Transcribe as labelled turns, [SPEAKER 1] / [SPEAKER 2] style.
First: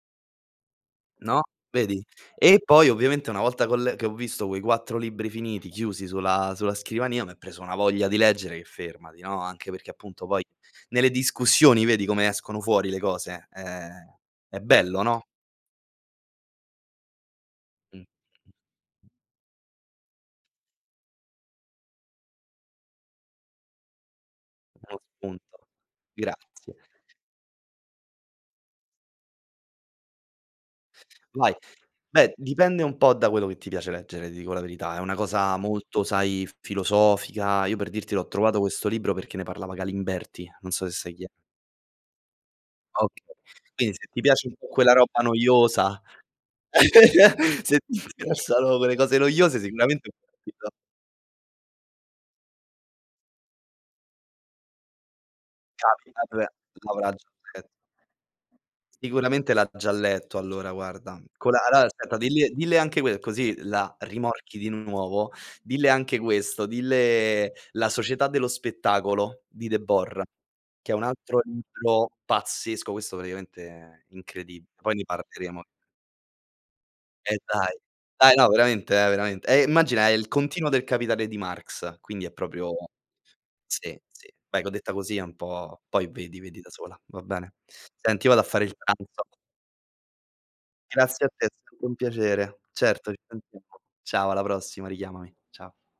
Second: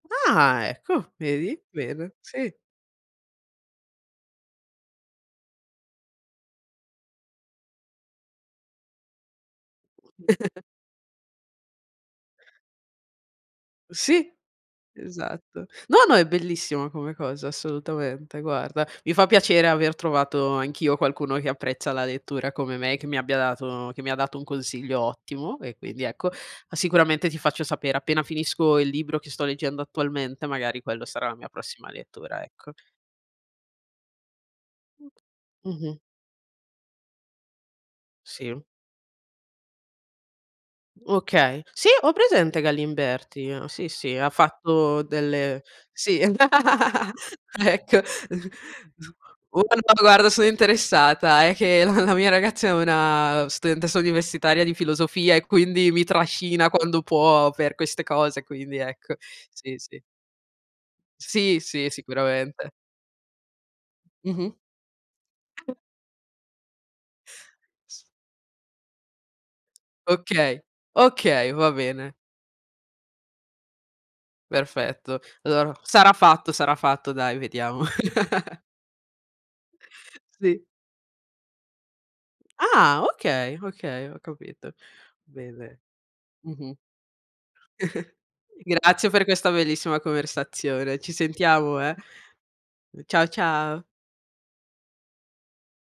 [SPEAKER 1] Ah, ecco,
[SPEAKER 2] No,
[SPEAKER 1] vedi?
[SPEAKER 2] vedi?
[SPEAKER 1] Bene. Sì.
[SPEAKER 2] E poi, ovviamente, una volta che ho l che ho visto quei 4 libri finiti, chiusi sulla sulla scrivania, m'è preso una voglia di leggere che fermati, no? Anche perché, appunto,
[SPEAKER 1] [unintelligible]
[SPEAKER 2] poi nelle discussioni vedi come escono fuori le cose? Eh,
[SPEAKER 1] Sì,
[SPEAKER 2] è bello, no?
[SPEAKER 1] esatto. No, no, è bellissima come cosa,
[SPEAKER 2] Mh.
[SPEAKER 1] assolutamente, guarda. Mi fa piacere aver trovato anch'io qualcuno che apprezza la lettura come me, che mi abbia dato che mi dato un
[SPEAKER 2] Bello
[SPEAKER 1] consiglio ottimo
[SPEAKER 2] spunto.
[SPEAKER 1] e quindi, ecco, ah,
[SPEAKER 2] Grazie.
[SPEAKER 1] sicuramente ti faccio sapere, appena finisco il libro che sto leggendo attualmente. Magari quello sarà la mia
[SPEAKER 2] Vai.
[SPEAKER 1] prossima
[SPEAKER 2] Beh,
[SPEAKER 1] lettura, ecco.
[SPEAKER 2] dipende un po' da quello che ti piace leggere, ti dico la verità. È una cosa
[SPEAKER 1] Mh-mh.
[SPEAKER 2] molto, sai, filosofica. Io per dirti l'ho trovato
[SPEAKER 1] Sì.
[SPEAKER 2] questo libro perché ne parlava Galimberti, non so sai chi è.
[SPEAKER 1] Okay. Sì, ho presente
[SPEAKER 2] Okay.
[SPEAKER 1] Galimberti. Sì,
[SPEAKER 2] Quindi se
[SPEAKER 1] sì,
[SPEAKER 2] ti
[SPEAKER 1] ha
[SPEAKER 2] piace un po' quella
[SPEAKER 1] fatto
[SPEAKER 2] roba
[SPEAKER 1] delle
[SPEAKER 2] noiosa.
[SPEAKER 1] sì,
[SPEAKER 2] Se ti
[SPEAKER 1] ecco.
[SPEAKER 2] [unintelligible] quelle cose noiose
[SPEAKER 1] Guarda,
[SPEAKER 2] sicuramente mi
[SPEAKER 1] guarda
[SPEAKER 2] hai
[SPEAKER 1] sono
[SPEAKER 2] capito.
[SPEAKER 1] interessata, è che la la mia ragazza è una studentessa universitaria di filosofia e quindi mi trascina quando può
[SPEAKER 2] [unintelligible]
[SPEAKER 1] per queste cose, quindi ecco.
[SPEAKER 2] Sicuramente l'ha
[SPEAKER 1] Sì,
[SPEAKER 2] già
[SPEAKER 1] sì.
[SPEAKER 2] letto allora, guarda. Con la
[SPEAKER 1] Sì,
[SPEAKER 2] allora,
[SPEAKER 1] sì,
[SPEAKER 2] aspetta, dille
[SPEAKER 1] sicuramente.
[SPEAKER 2] dille anche que così la
[SPEAKER 1] Mh-mh.
[SPEAKER 2] rimorchi di nuovo. Dille anche questo, dille: "La
[SPEAKER 1] S
[SPEAKER 2] società dello spettacolo" di Debord,
[SPEAKER 1] Okay,
[SPEAKER 2] che è un altro
[SPEAKER 1] okay. Va
[SPEAKER 2] libro
[SPEAKER 1] bene.
[SPEAKER 2] pazzesco, questo praticamente è incredib poi ne
[SPEAKER 1] Perfetto,
[SPEAKER 2] parleremo.
[SPEAKER 1] allor sarà fatto, sarà fatto. Dai,
[SPEAKER 2] Eddai.
[SPEAKER 1] vediamo.
[SPEAKER 2] Dai, no, veramente eh, veramente. E immagina, è il
[SPEAKER 1] Sì.
[SPEAKER 2] continuo del "Capitale" di Marx, quindi è proprio
[SPEAKER 1] Ah, okay,
[SPEAKER 2] sì,
[SPEAKER 1] okay. Ho
[SPEAKER 2] sì. Vai co
[SPEAKER 1] capito.
[SPEAKER 2] detta così è un
[SPEAKER 1] Bene.
[SPEAKER 2] po' poi vedi, vedi da
[SPEAKER 1] Mh-mh.
[SPEAKER 2] sola, va bene? Senti, io vado a fare il
[SPEAKER 1] Grazie per
[SPEAKER 2] pranzo.
[SPEAKER 1] questa bellissima conversazione, ci
[SPEAKER 2] Grazie a te, è
[SPEAKER 1] sentiamo,
[SPEAKER 2] sempre un
[SPEAKER 1] eh.
[SPEAKER 2] piacere. Certo, ci
[SPEAKER 1] Ciao,
[SPEAKER 2] sentiamo.
[SPEAKER 1] ciao.
[SPEAKER 2] Ciao, alla prossima. Richiamami. Ciao.